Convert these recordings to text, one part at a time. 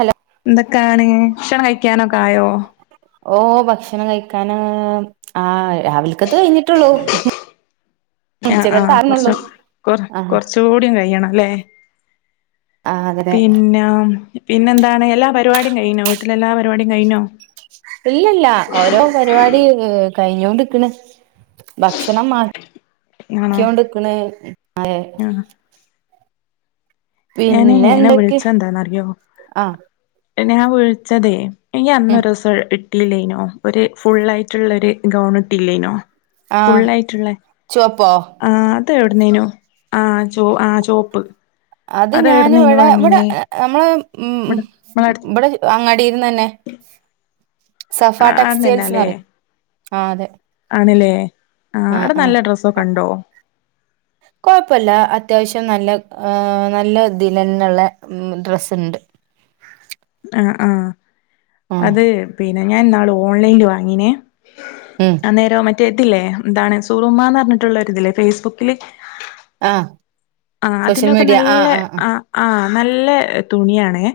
Hello എന്തൊക്കാണ് ഭക്ഷണം കഴിക്കാനൊക്കൊയോ ഓ ഭക്ഷണം കഴിക്കാൻ ആ രാവിലക്കത്തേയ് കഴിഞ്ഞിട്ടുള്ളൂ ആ ആ ഉച്ചക്കത്തെ കുറച്ച ആകുന്നുള്ളൂ കൊറ ആ കൊറച്ച കൂടിയും കഴിയണം അല്ലേ ആ അങ്ങനെ പിന്നെ പിന്നെന്താണ് എല്ലാ പരിപാടിയും കഴഞ്ഞോ വീട്ടിൽ എല്ലാ പരിപാടിയും കഴഞ്ഞോ ഇല്ലല്ല ഓരോ പരിപാടി കഴിഞ്ഞോ ണ്ടിരിക്കണ് ഭക്ഷണം ആണോ മാക്കോണ്ടിക്കണ് ആ ഞാനനെ വിളിച്ച എന്താന്ന് അറിയാവോ ആ ഞാൻ വിളിച്ചതെ നി ഉം അന്നെരു ദിവസം ഇ ഇല്ലേനോ ഒരു ഫുൾ ആയിട്ടുള്ള ഒരു ഗൗൺ ഇട്ടില്ലെനോ ആ ഫുള്ളയിട്ടുള്ളേ ചുവപ്പോ ആ അത് എ പറേനോ [unintelligible] ആ ആ ചോപ്പ് അത് ഞാൻ എവിടുന്നേനു ഇവിടെ ഇവിടെ വാങ്ങീനേ നമ്മള് ഉ ഇവിടെ നമ്മളെ അടു ഇവിടെ അങ്ങാടിന്ന് ഇ തന്നെ സഫ ടെക്സ്റ്റൽസ്ന്ന് പറയും ആ അതെ ആണല്ലേ ആ അവിടെ നല്ല ഡ്രസ്സൊക്കെ ഉണ്ടോ കുഴപ്പില്ല അത്യാവശ്യം നല്ല നല്ല ഇതില് ഉള്ള ഡ്രസ്സുണ്ട് [inaudible] ആ ആ ഉം അത് പിന്നെ ഞാൻ ഇന്നാള് ഓൺലൈനിൽ വാങ്ങിനേ ഉം അന്നേരോ മറ്റേ ഇതില്ലേ എന്താണ് സൂറൂമ പറഞ്ഞിട്ടുള്ളരിതില്ലേ ഫേസ്ബുക്കില് ആ ആ അതിലൊക്കെ നല്ല ആ ആ നല്ല തുണിയണേ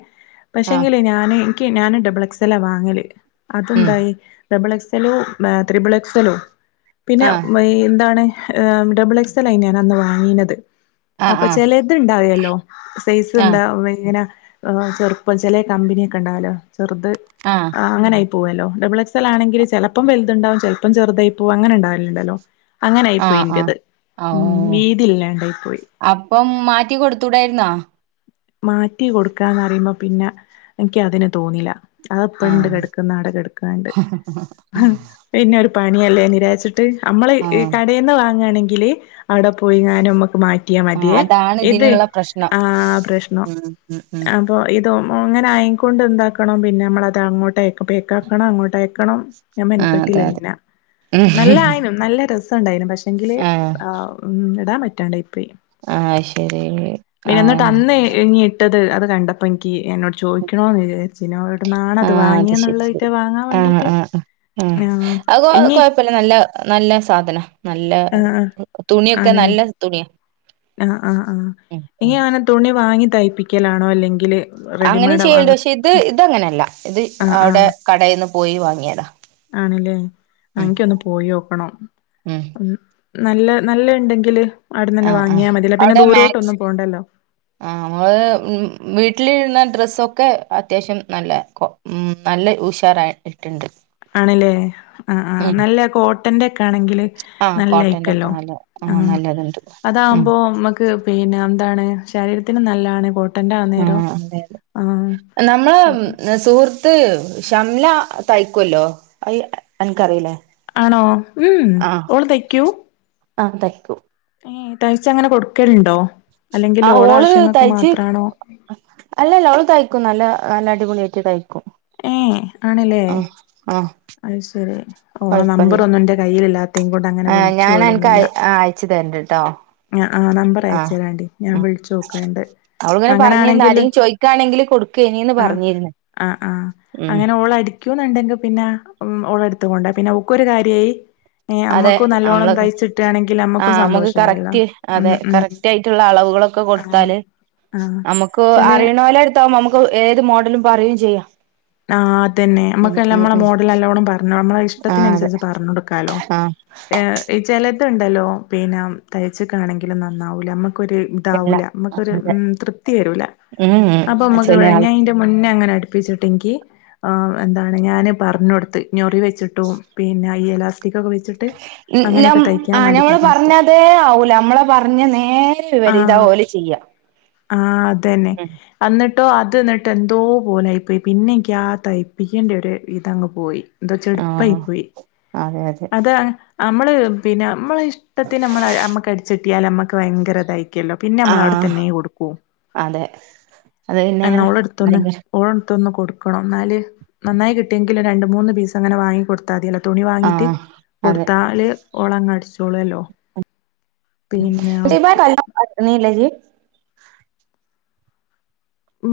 ആഹ് ആഹ് ആഹ് പക്ഷെങ്കില് ഞാന് എനിക്ക് ഞാന് ഡബിൾ എക്സ്ല്ലാ വാങ്ങല് ഉം അതുണ്ടായി ഡബിൾ എക്സലോ ത്രിബിൾ എക്സലോ പിന്നെ ആഹ് എന്താണ് ഏഹ് ഡബിൾ എക്സ്ൽലായിന് ഞാൻ അന്ന് വാങ്ങിയത് ആഹ് അപ്പൊ ആഹ് ചില ഇതുണ്ടാവല്ലോ സൈസ് ആഹ് എന്താ എങ്ങന ചെറുപ്പം ചെലേ കമ്പനിയൊക്കെ ഉണ്ടാവാലോ ചെറുത് ആഹ് അങ്ങനെ പോവല്ലോ ഡബിൾ എസ് എൽ ആണെങ്കിൽ ചിലപ്പം വലുതുണ്ടാവും ചിലപ്പം ചെറുതായി പോകും അങ്ങനെണ്ടാവില്ലുണ്ടല്ലോ അങ്ങനൊയി പോയി ആഹ് ആഹ് ഇന്റേത് ഉം വീതി ഇല്ലാണ്ടായി പോയി ഇപ്പം മാറ്റി കൊടുത്തൂടായിരുന്നാ മാറ്റി കൊടുക്കാന്ന്റിയുമ്പോ പിന്നെ എനിക്ക് അതിന് തോന്നില്ല അത് പണ്ട് ആഹ് കിടക്കുന്നട കിടക്കണ്ട് പിന്നെ ഒരു പണിയല്ലേ നിരാച്ചിട്ട നമ്മള് ആഹ് കടയിൽന്ന് വാങ്ങയാണെങ്കില് അവിടെ പോയിങ്ങാനുംക്കെ മാറ്റിയാ ആഹ് മതിയേ അതാണ് ഇത് ഇതിനുള്ള പ്രശ്നം ആ പ്രശ്ന ഉം ഉ ഉം ഇത അങ്ങനെആയിക്കൊണ്ട് എന്താക്കണം പിന്നെ നമ്മളത് അങ്ങോട്ട് പേയ്ക്കാക്കണം അങ്ങോട്ട് അയക്കണം ഞാൻ ആഹ് അതെ മെൻകെട്ടില്ല അതെ പിന്നെ നല്ല ആയിനും നല്ല രസംണ്ടായിനും പക്ഷ ങ്കില് ആഹാ ഉം ഇടാൻ പറ്റാണ്ടായി പോയി ആ ശരി ആ എങ്ങി ഇട്ടത് അത് കണ്ടപ്പോ എനിക്ക് എന്നോട് ചോദിക്കണന്ന്ച്ചനോവിടന്നാാണ് അത് ആഹ് വാങ്ങിയ ശരി എന്നുള്ളതിറ്റ് ശരി വാങ്ങാൻ ആഹ് വേണ്ടിട്ട് ആഹ് ആഹ് ആഹ് അത് കൊഴപ്പില്ല നല്ല നല്ല സാധന നല്ല ആഹ് ആഹ് തുണിയൊക്കെ നല്ല തുണിയ ആ ആഹ് ആ ഇനി ആങ്ങനെ തുണി വാങ്ങി തയ്പ്പിക്കലാണോ അല്ലെങ്കില് അങ്ങനും റെഡിമെയ്ഡാ വാങ്ങ ചെയ്യണ്ടോ പക്ഷെ ഇത് ഇതങ്ങനെയല്ല ഇത് ആഹ് അവിടെ ആഹ് കടയിൽന്ന് പോയി വാങ്ങിയതാ ആണല്ലേ ഉം എനിക്ക് ഒന്ന് പോയി നോക്കണം ഉം നല്ല നല്ല ഉണ്ടെങ്കില് അവിടെ തന്നെ വാങ്ങ ആ അവിടെ മാക്സ് ആ നമ്മള് വീട്ടിലിടുന്ന ഡ്രസ്സൊക്കെ അത്യാവശ്യം നല്ല ഉം നല്ല ഉശാറായി ഇട്ടുണ്ട് ണല്ലേ ആഹാ ആഹനല്ല കോട്ടന്റെ ണെങ്കിൽ ആഹ് കോട്ടന്റെ ഒക്കെ നല്ലായിക്കല്ലോ നല്ല ആ ആഹ് നല്ലതുണ്ട് ഉം അതകുമ്പോ നമ്മക്ക് പിന്നെ എന്താണ് ശരീരത്തിന് നല്ലാണ് കോട്ട ആ അതെതെ നമ്മള് അപ്പൊ സുഹൃത്ത് ത്ത് ശഷംല തയ്ക്കുവല്ലോ അനക്കറിയില്ലേ ആണോ ഉം ആ ഓള് തയ്ക്കും ആ തയ്ക്കും തയ്ച്ച അങ്ങനെ കൊടുക്കലുണ്ടോ അല്ലെങ്കിൽ ആ ഓള ഓള് ആവശ്യങ്ങൾക്ക് തയ്ച്ച് മാത്രാണോ അല്ലല്ല ഓള് തയ്ക്കും നല്ല അ ല അടിപൊളിആയിറ്റ് കയ്കും. ആഹ് ആ. അഹ് ശരി ഓളെ നമ്പർ കൊഴപ്പല്ല ഒന്നും ന്റെ കയ്യില് ഇല്ലാതൈ കൊണ്ട് അങ്ങനെ ആ വിളിചോ ഞാൻ അനക്ക് ലോന്നുല്ല. അയ അയച്ചു തരണ്ട് ട്ടോ ആ ആ നമ്പർ അയച്ചരാണ്ടി ഞാൻ വിളിചോക്ക്ണ്ട് അവള്ങ്ങനെ പറഞ്ഞിര്ന്ന് ആരെ ചോയ്ക്കാണെങ്കില് കൊടുകെനിന്ന് പറഞ്ഞിര്ന്ന്. ആ ആഹ് അങ്ങനെ ഓളടിക്കുന്ന്ണ്ടെങ്കി പിന്നെ ഉം ഓളെടുത്ത്കൊണ്ട പിന്നെ ഒക്കെരു കാര്യായി. ഏഹ് അതെ അമ്മക്കും നല്ലോണം അമ്മള് തയ്ച്ചിട്ടാണെങ്കിൽ ആ അമ്മക്കും അമക്ക് സന്തോഷായല്ലോ കറക്റ്റ് ഉം അതെ ഉം കറക്റ്റ് യിറ്റ്ള്ള അളവുകള കൊ ആഹ് കൊടുത്താല് ആഹ് അമ്മക്കു ചില അറിയ്ണോലെട് താ വു പ്പൊ ഏത് മോഡലും പറയെം ചെയ്യാ. ആഹ് അതെന്നെ അമ്മക്കല്ല അമ്മളെ മോഡല്ലല്ലോണം പറഞ്ഞോ അമ്മളെ ആ അതെ ഇഷ്ടത്തിനന്സരിച്ച് പർണോട് കാ ൽ ട്ടോ ആ ഏ ഇ ചെലത്ണ്ടല്ലോ പിന്ന തയ്ച്ചക്കാണെങ്കില് നന്നാവൂല മ്മ ക് ഒര് താ ഇല്ല വൂല മ്മ കൊര് അതെ മ് തൃപ്തി വെരൂല ഉം അപ്പം മ്മക്ക് ചില വെ ആള് ങേ ന്റെ മുന്നെ ങ്ങനെ ഇൻ യ് ക് ആ എന്താണ് ഞാന് പറ്ഞ്ഞോട്ത്ത് ഞൊറി വെച്ചിട്ടും പിന്ന ഈ എലാസ് ഇക്കൊക്കെ വെച്ച്ട്ട് മ് മ് ഞ്ഞം ഞമ്മള് പറഞ്ഞതേ ആവൂല അമ്മളെ പറഞ്ഞ നേരെ വിവരിത ഓല് ചെയ്യാ. ആ അതെന്നെ ഉം അന്ന് ട്ടോ അത് ന്ന്ട്ട് എന്തോ പോലയി പോയ് പിന്നെഇൻയ്ക് ആ തൈപിക്യ ണ്ട്യൊര് ഇത് അങ്ങ് പോയി. ന്തോ ആ ചട്പ്പയ് പോയി. അതെ അതെ അതാ അമ്മള് പിന്നെ മ്മളെ ഇഷ്ടത്തിന് മ്മളെ അമ്മക്ക് അടിച്ചിട്ടിയാൽ അമ്മക്ക് ഭയങ്കര തായി കെന്നൽ പിന്നെ ആ അമ്മൾ അവ്ടെ തന്നെ കൊടുക്കൂ അതെ അത് പിന്നെ എന്നാ ഓള് എടുതൊന്ന് ഭയങ്കര ഓൾ ത്ത് ഒന്ന് കൊടുക്കണം എന്നാല് നന്നായി കിട്ട്യേങ്കില് രണ്ട് മൂന്ന് പീസ് അങ്ങനെ വാങ്ങി കൊടുത്തദ്യല്ലോ തുണി ആ വാങ്ങിറ്റ് അതെ കൊട്ത്താല് ഒളങ്ങടിച്ചോളല്ലോ.? [unintelligible] കല്ല നീലെജി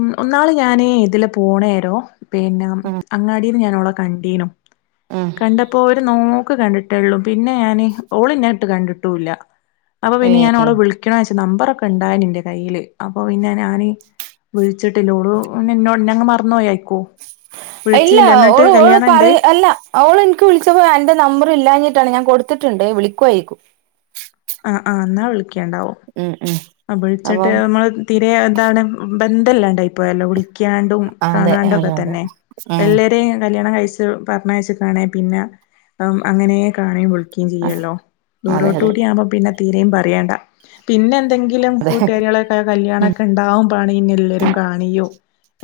മ് ഒന്നാള് ഞാന് ഇതിലെ പൊണെരോ പിന്നാം ഉം അങ്ങാടി ഞാനോളെ കണ്ടീനു ഉം കണ്ടപ്പോ ര് നോക്ക് കണ്ട്ട്ടേള്ളു. പിന്നെ ഞാന് ഓള്ന്നെട്ട് കണ്ട്ട്ടൂല്ല അപ്പൊ ഏ പിന്നെ ഞാഓളെ വിളിക്കണച് നമ്പറൊക്കെ ണ്ടായ്നി ന്റെ കയ്യില് അപ്പൊ പിന്നെ ഞാന് വ്ൾച്ച്ട്ട്ല്ല ഓളു ന്നെ ന്നോ ന്നെ ങ്ങ് മറ്ന്നോയെക്കു. ഇല്ല ഓളു ഓള് പറ അല്ല ഓള് ൻക് വിളിച്ചപ്പോ അന്റെ നമ്പർ ഇല്ലഞ്ഞി [unintelligible] ഞാൻ കൊടുത്ത്ട്ട്ണ്ട് വിളിക്കുവായിക്കും. ആ ആ ന്നാ വിളിയ്ക്കണ്ടാവു ഉം ആ വിളിച്ചിട്ട് അപ്പം മ്മള് തീരെ താ വ്ണെ ബന്ധല്ലാണ്ടായി പോയല്ലോ വിളിയ്ക്കാണ്ടും അതെ കാണാണ്ടു അതെ ഒക്കെ അതെ തെന്നെ ഉം ആ എല്ലരെ കല്യാണം കഴി പർണെച്ട്ട്ണെ പിന്ന അങ്ങനെ കാണെ വ് ചെയ്യല്ലോ അതെ അതെ ദൂരോട്ടുടിയവുമ്പോ പിന്ന തീരേം പറയണ്ട പിന്നെ എന്തെങ്കി ങ്കിലും കൂട്ടുകാരിളൊക്കെകെ ഉം കല്യാണക്കെ ണ്ടാവുമ്പോ ണ് ഇന്നെല്ലെരും കാണിയു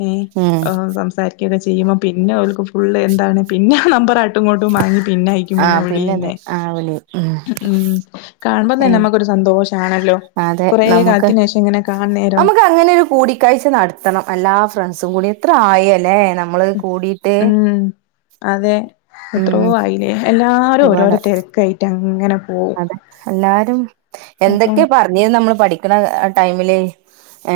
ഏ ഉം ഓ സംസാരിയ്കൊ കെ ചെയ്യുമ്പോ പിന്നെ ഓല്ക് ഫുള്ള് എന്താണ് പിന്ന ഹ് നമ്പർ ആട്ടും ങ്ങോട്ടും വാങ്ങി പിന്നെയ്ക്കും ആ പിന്നെ പിന്നെതെ വിളിന്നെ ആ വിളി ഉം മ് കാൺമ്പോ തന്നെ ഏത് മ്മക്കൊരു സന്തോഷണല്ലോ. അതെ നമുക്ക് നമക്ക് അങ്ങനെരു കൂടിക്കാഴ്ച നടത്തണം അ എല്ലാ ഫ്രണ്ട്സും കൂടി എത്ര ആയി അല്ലേ. ഉം അതെ. എത്രോ ഉം ആയിലെ എല്ലാരും ഒരുപാട് ഓരോരോ തെരക്കായിറ്റ് അങ്ങനെ പോവും അതെ എല്ലാരും അപ്പം എന്തൊക്കെ പറഞ്ഞിര്ന്ന് അമ്മള് പഠിക്ണ ടൈമില്.? ഏ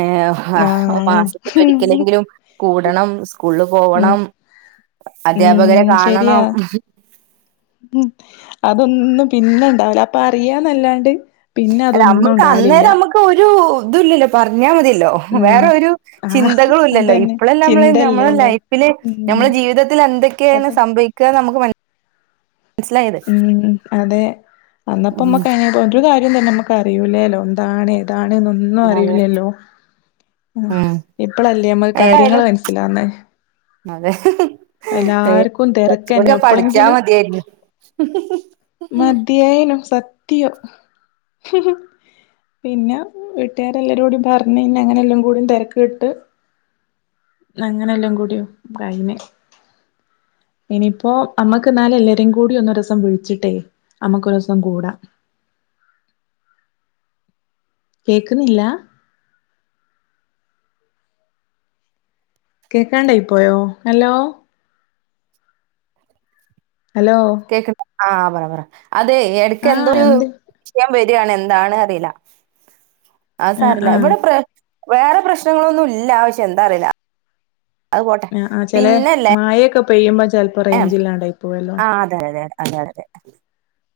ഹ ഹ് ആഹ് മാസത്തി ലൊരിക്കലെങ്കിലും കൂടണം സ്കൂള്ള് ഉം പോവണം. അദ്ധ്യാപകരെ കാണണം മ് ഹ് മ് അതൊന്നും പിന്നെണ്ടാവ് ല അപ്പ റിയാന്നല്ലാണ്ട്. അല അമ്മക്ക് അന്നേരം അമ്മക്ക് ഒരു ഇതുല്ലല്ലോ പറഞ്ഞാ മതി ലോ ഉം വേറെ ഒരു ആഹ് ചിന്തകളും ഇല്ലല്ലോ അതന്നെ ഇപ്പഴ അമ്മള് ഞമ്മളെ ചിന്തല്ലേല്ലോ ലൈഫില് ഉം നമ്മുടെ ജീവിതത്തി എന്തൊക്കെയാണ് അതെ സംഭവിക്കാ നമുക്ക് മനസ്സിലായത് ഉം അതെ അന്നപ്പോ ഉം നമ്മക്ക് പോ ക അ തന്നെ നമുക്ക് അറിയിൂല്ലല്ലോ എന്താണ് ഇതാണ് എന്നൊന്നും അതെ അറിയില്ലല്ലോ ഉം ഇപ്പഴല്ലേ നമ്മക്ക് കാര്യങ്ങള്ൾ ഏതായാലും മനസ്സിലാന്നേ അതെ തിരക്കന്നെ ചച്ചൂടി പഠിച്ചാ മതിയായിരുന്നു മധയനോ സത്യോ പിന്നെ വീട്ടുകാരെല്ലരും കൂടി പറഞ്ഞഞ്െ അങ്ങനെ എല്ലാം കൂടും തിരക്ക് കിട്ട് അങ്ങനെല്ലാം കൂടിയോ കൈനേ ഇനിയിപ്പോ നമ്മക്ക് എന്നാലും എല്ലരും കൂടി ഒന്ന രസം വിഴ ചിട്ടേ നമുക്ക് ഒരു ദിവസം കൂടാം കേക്കുന്നില്ല കേക്കാണ്ടായി പോയോ ഹലോ ഹലോ കേക്കണ്ട ആ പറ പറ അതെ എടക്ക് എന്തോ ആഹ് ഒരു ഉണ്ട് വിഷയം വ എന്താണ അറില്ല അ ആഹ് സരിില്ല ആഹ് ഇവിടെ വേറെ പ്രശ്നങ്ങളൊന്നും ഇല്ല പക്ഷെ എന്താ അറിയില്ല അത് പോട്ടെ ആ ആ ചില മായയൊക്കെ ആ അതെ അതെ അതെ അതെ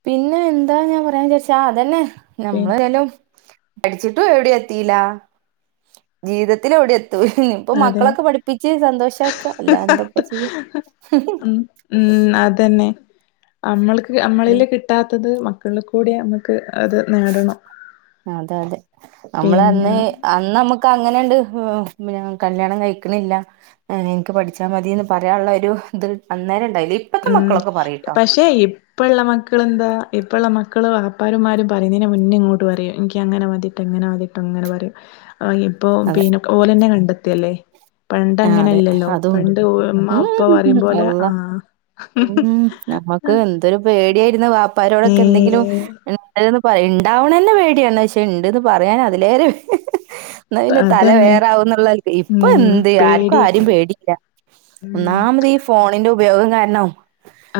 പിന്നെ എന്താ ഞാൻ പറയാ ചോച്ചാ അതന്നെ പി നമ്മള്ലും പഠിച്ചിട്ടും എവിടെ എത്തില്ല ജീവിതത്തി എവിടെ എ ഇപ്പ അതെ മക്കളൊക്കെ പഠിപ്പിച്ച് സന്തോഷമാക്ക അല്ല എന്തപ്പ ചെയ്യ ഉം ഉം അതന്നെ നമ്മൾക്ക് ഉം നമ്മളില് കിട്ടാത്തത് മക്കള കൂടെ നമ്മുക്ക് അതെ അതെ നമ്മൾ അന്ന് പിന്നെ അന്ന് നമുക്ക് അങ്ങനെുണ്ട് കല്യാണം കഴിക്കണില്ല എനിക്ക് പഠിച്ചാൽ മതിന്ന് പറയാനുള്ള ഒരു ഇ അന്നേര ഉം പക്ഷെ ഇപ്പുള്ള മക്കൾ എന്താ ഇപ്പുള്ള മക്ക മക്കള് വാപ്പാർമാര പറയുന്നതിനെ മുന്നേ ഇങ്ങോട്ട് പറയും എനിക്ക് അങ്ങനെ മതിട്ട് എങ്ങനെ മതിട്ടോ അങ്ങനെ പറയും ആ ഇപ്പൊ അതെ പിന്നെ ഓലെന്നെ കണ്ടെത്തിയല്ലേ ആ പണ്ടങ്ങനെ അതെ ഇല്ലല്ലോ അതുണ്ട് പണ്ട് അ് ഉം അപ്പ പറയും പോോലെ അള്ളാ ആ ഉം നമ്മുക്ക് എന്തൊരു പേടിയായിുന്ന വ്യാപ്പാരോടൊക്കെ എന്തെങ്കിലും ഏ ഉ പറ ഉണ്ടാവണന്നെ പേടിയാണ് പക്ഷെ ഇണ്ടന്ന് പറയാൻ അതിലേറെ എന്നാ പിന്നെ തല അതന്നെ വേറാവ എന്നുള്ള ഇപ്പൊ ഉം എന്ത ആർക്കും ആരും പേടിയാണ് പേടിയില്ല ഉം ഒന്നാമത് ഈ ഫോണിന്റെ ഉപയോഗം കാരണോ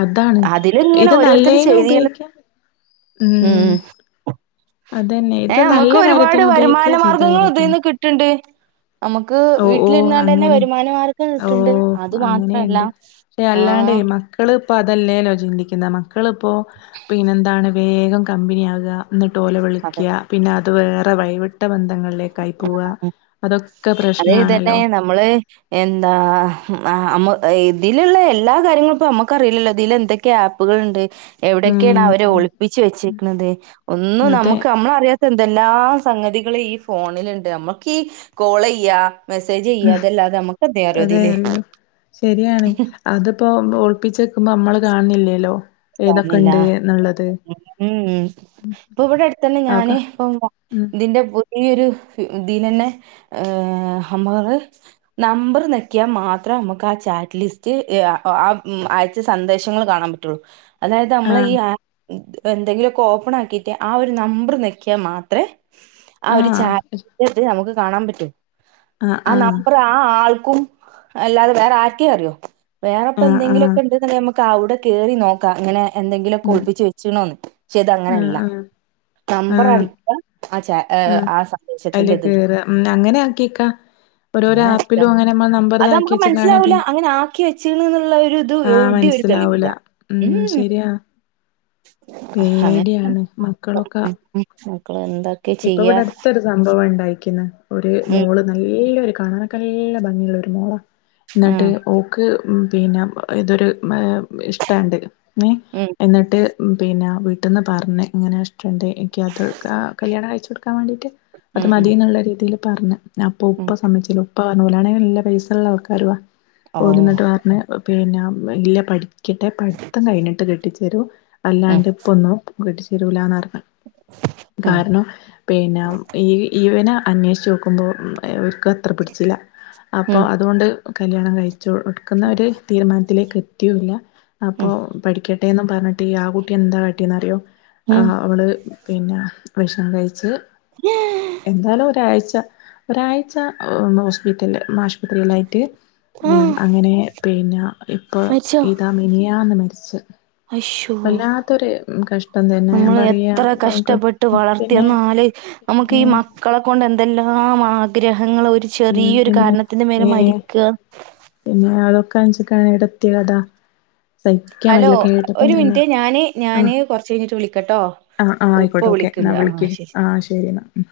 അതാണ് ഇത് നല്ലേനും ചെയ്തീണ് ഉപയോഗിക്കാം ഉം അതന്നെ ഇത് ഏഹ് നല്ല നമുക്ക് കാര്യത്തിന് ഉപയോഗിക്കുകാ ചെയ്ത കാര്യത്തിന് നമക്ക് വ ഓ ഓ വീട്ടിലിുന്നാണ്ട് തന്നെ അങ്ങനെ വരുമാന മാർഗ്ഗം ഓ കിട്ടുണ്ട് അത് മാത്രല്ല അങ്ങനെയുണ്ട് ആഹ അപ്പൊ അതല്ലേല്ലോ ചിന്തിക്കുന്ന മക്കളിപ്പോൾ പിന്നെന്താണ് വേഗം കമ്പനി ആകുക ഒ ടോല വിളിക്കുക പിന്നെ അത് വേറെ വൈിവിട്ട ബന്ധങ്ങളിലേക്കായി പോവ അതൊ അതേ തന്നെ നമ്മള് എന്താ ആമ്മ ഇതിലുള്ള എല്ലാ കാര്യങ്ങളും ഇപ്പ നമ്മുക്കറിയില്ലല്ലോ ഇതിൽ എന്തൊക്കെ ആപ്പുകളുണ്ട് എവിടെയൊക്കെയാണ് അവരെ ഉം ഒളിപ്പിച്ച് വെച്ചിേരിക്കണുന്നത് ഒന്നും അതെ നമുക്ക് നമ്മള അറിയാത്ത എന്തെല്ലാ സംഗതികള ഈ ഫോണിലുണ്ട് നമ്മുക്ക്ീ കോൾ ചെയ്യാ മെസ്സേജ് ചെയ്യ അതെല്ലാതെ നമ്മുക്ക് അത അതെ അറിയോതില്ലേ അറിയോ ശരിയാണ് അതിപ്പോ ഒളിപ്പിച്ചെക്കുമ്പോ നമ്മള് കാണണില്ലേല്ലോ ഏതൊക്കെ കാണുന്നില്ല ഉണ്ട് എന്നുള്ളത് ഉം ഇപ്പൊ ഇവിടെ അടുത്ത തന്നെ അതൊക്കെ ഞാന്േ ഇപ്പം ഉം ഇതിന്റെ ഈൊ ഒരു ഇതിൽ തന്നെ നമ്മള് നമ്പർ നക്കിയാ മാത്രം നമുക്ക് ആ ചാറ്റ് ലിസ്റ്റ് ആ അയച്ച സന്ദേശങ്ങൾ കാണാൻ പറ്റുള്ളു അതായത് നമ്മളെ ഈ ആഹ് ആപ്പ് എന്തെങ്കിലുമൊക്കെ ഓപ്പൺ ആക്കിട്ട് ആ ഒരു നമ്പർ നക്കിയാൽ മാത്രമേ ആ ഒരു ആഹ് ചാറ്റ് നമുക്ക് കാണാൻ പറ്റും ആഹ് ആ ആഹ് നമ്പർ ആ ആൾ അല്ലാതെ വേറെ ആറ്റേ അറിയോ വേറെപ്പോ ആഹ് ആഹ് എന്തെങ്കിലുമൊക്കെ ഉണ്ട നമക്ക് അവിടെ കെറിനോക്ക അങ്ങനെ എന്തെങ്കിലുംക്കെ ഉം ഒളിപ്പിച്ച വെച്ചണോന്ന് പക്ഷെ ഇത് ആഹ് അങ്ങനെയല്ല ആഹ് നമ്പർ അടിക്ക ആ ച ആ അയിൽ സന്ദേശത്തിന്റെ ഇത് എടുക്കുക കേറാ അങ്ങനെ ആക്കിയക്കാ ഓരോരോ അങ്ങനെ ആപ്പിലും അടിക്കാം അങ്ങനെ നമ്മ നമ്പർ അത് നമുക്ക് ഇതെക്കിവെച്ചിലകണ മനസ്സിലാവൂല പിന്നെ അങ്ങനെ ആക്കി വെച്ചീണ് എന്നുള്ള ഒരു ഇത് ആ എവിടെയും ഒരു മനസിലാവൂല തെളിവില്ല ഉം ശരിയാ പേടിയാണ് മക്കളൊക്കെ മക്കള എ ഇപ്പൊ ഇവിടെ അടുത്തരു സംഭവഇണ്ടായിക്കിന് ഒരു ഉം മോള് നല്ലരു കാണാനൊക്കെല്ല ആ പിന്നെ ഇതൊരു ഉം കിട്ടന്ന് പറഞ്ഞ ഇങ്ങനെ ഉം ഉം പറഞ്ഞ അപ്പ ഉം ഉപ്പ സമ്മിച് ഓ ഓല് ന്നിട്ട് പറഞ്ഞു പിന്നെ പഠിക്കട്ടെ പഠിത്തം കഴിഞ്ഞിട്ട് കെട്ടിച്ചരും ഉം അല്ലാണ്ട് ഇപ്പൊന്നും കെട്ടിച്ചേരൂലന്ന്റഞ്ഞ ഉം കാരണം പിന്നെ ഈ ഇവനെ അത്ര പിടിച്ചില്ല അപ്പോ ഉം അതുകൊണ്ട് കല്യാണം കഴ എടുക്കുന്ന ഒരു തീരുമാനത്തിലേക്ക് എത്തിയല്ല ഉം അപ്പോൾ പഠിക്ക പറഞ്ഞിട്ട് ഈ ആ കുട്ടി എന്താ കാട്ടിന്ന്റിയോ ആ് ഉം അവള് പിന്നെ വിഷം കഴിച്ച് എന്താലും ഒരാഴ്ച ഒരാഴ്ച ഹോസ്പിറ്റല ആശുപത്രിയിലായിട്ട് ആ അങ്ങനെ പിന്നെ ഇപ്പൊ മരിച്ചോ ഇതാ മിനിയാന്ന് മരിച്ച അശ്ശോ വല്ലാത്തൊരു കഷ്ടം തന്നെ ഞാൻ നമ്മൾ പറയാ എത്ര കഷ്ടപ്പെട്ട് പിന്നെ വളർത്തിയെന്നാല് നമുക്ക് ഈ ഏഹ് മക്കളെ കൊണ്ട് എന്തെല്ലാം ആഗ്രഹം ഒരു ഉം ചെറിയരു പിന്നെ കാരണത്തിന്റെ മേലെ മരിക്ക കാണിച്ചക്കാണ് ഇടതിനട്ട ഹലോ ഒരു മിനിറ്റ് ഞാന് ഞാന് കൊറച്ച് കഴിഞ്ഞിട്ട് വിളിക്കട്ടോ ആ ആഹ് ആയിക്കോട്ടെ ഉപ്പ ഓക്കെ എന്നാ വിളിക്കണ്ട് ആ വിളിക്ക് ശരി ആഹ് ശരി എന്നാ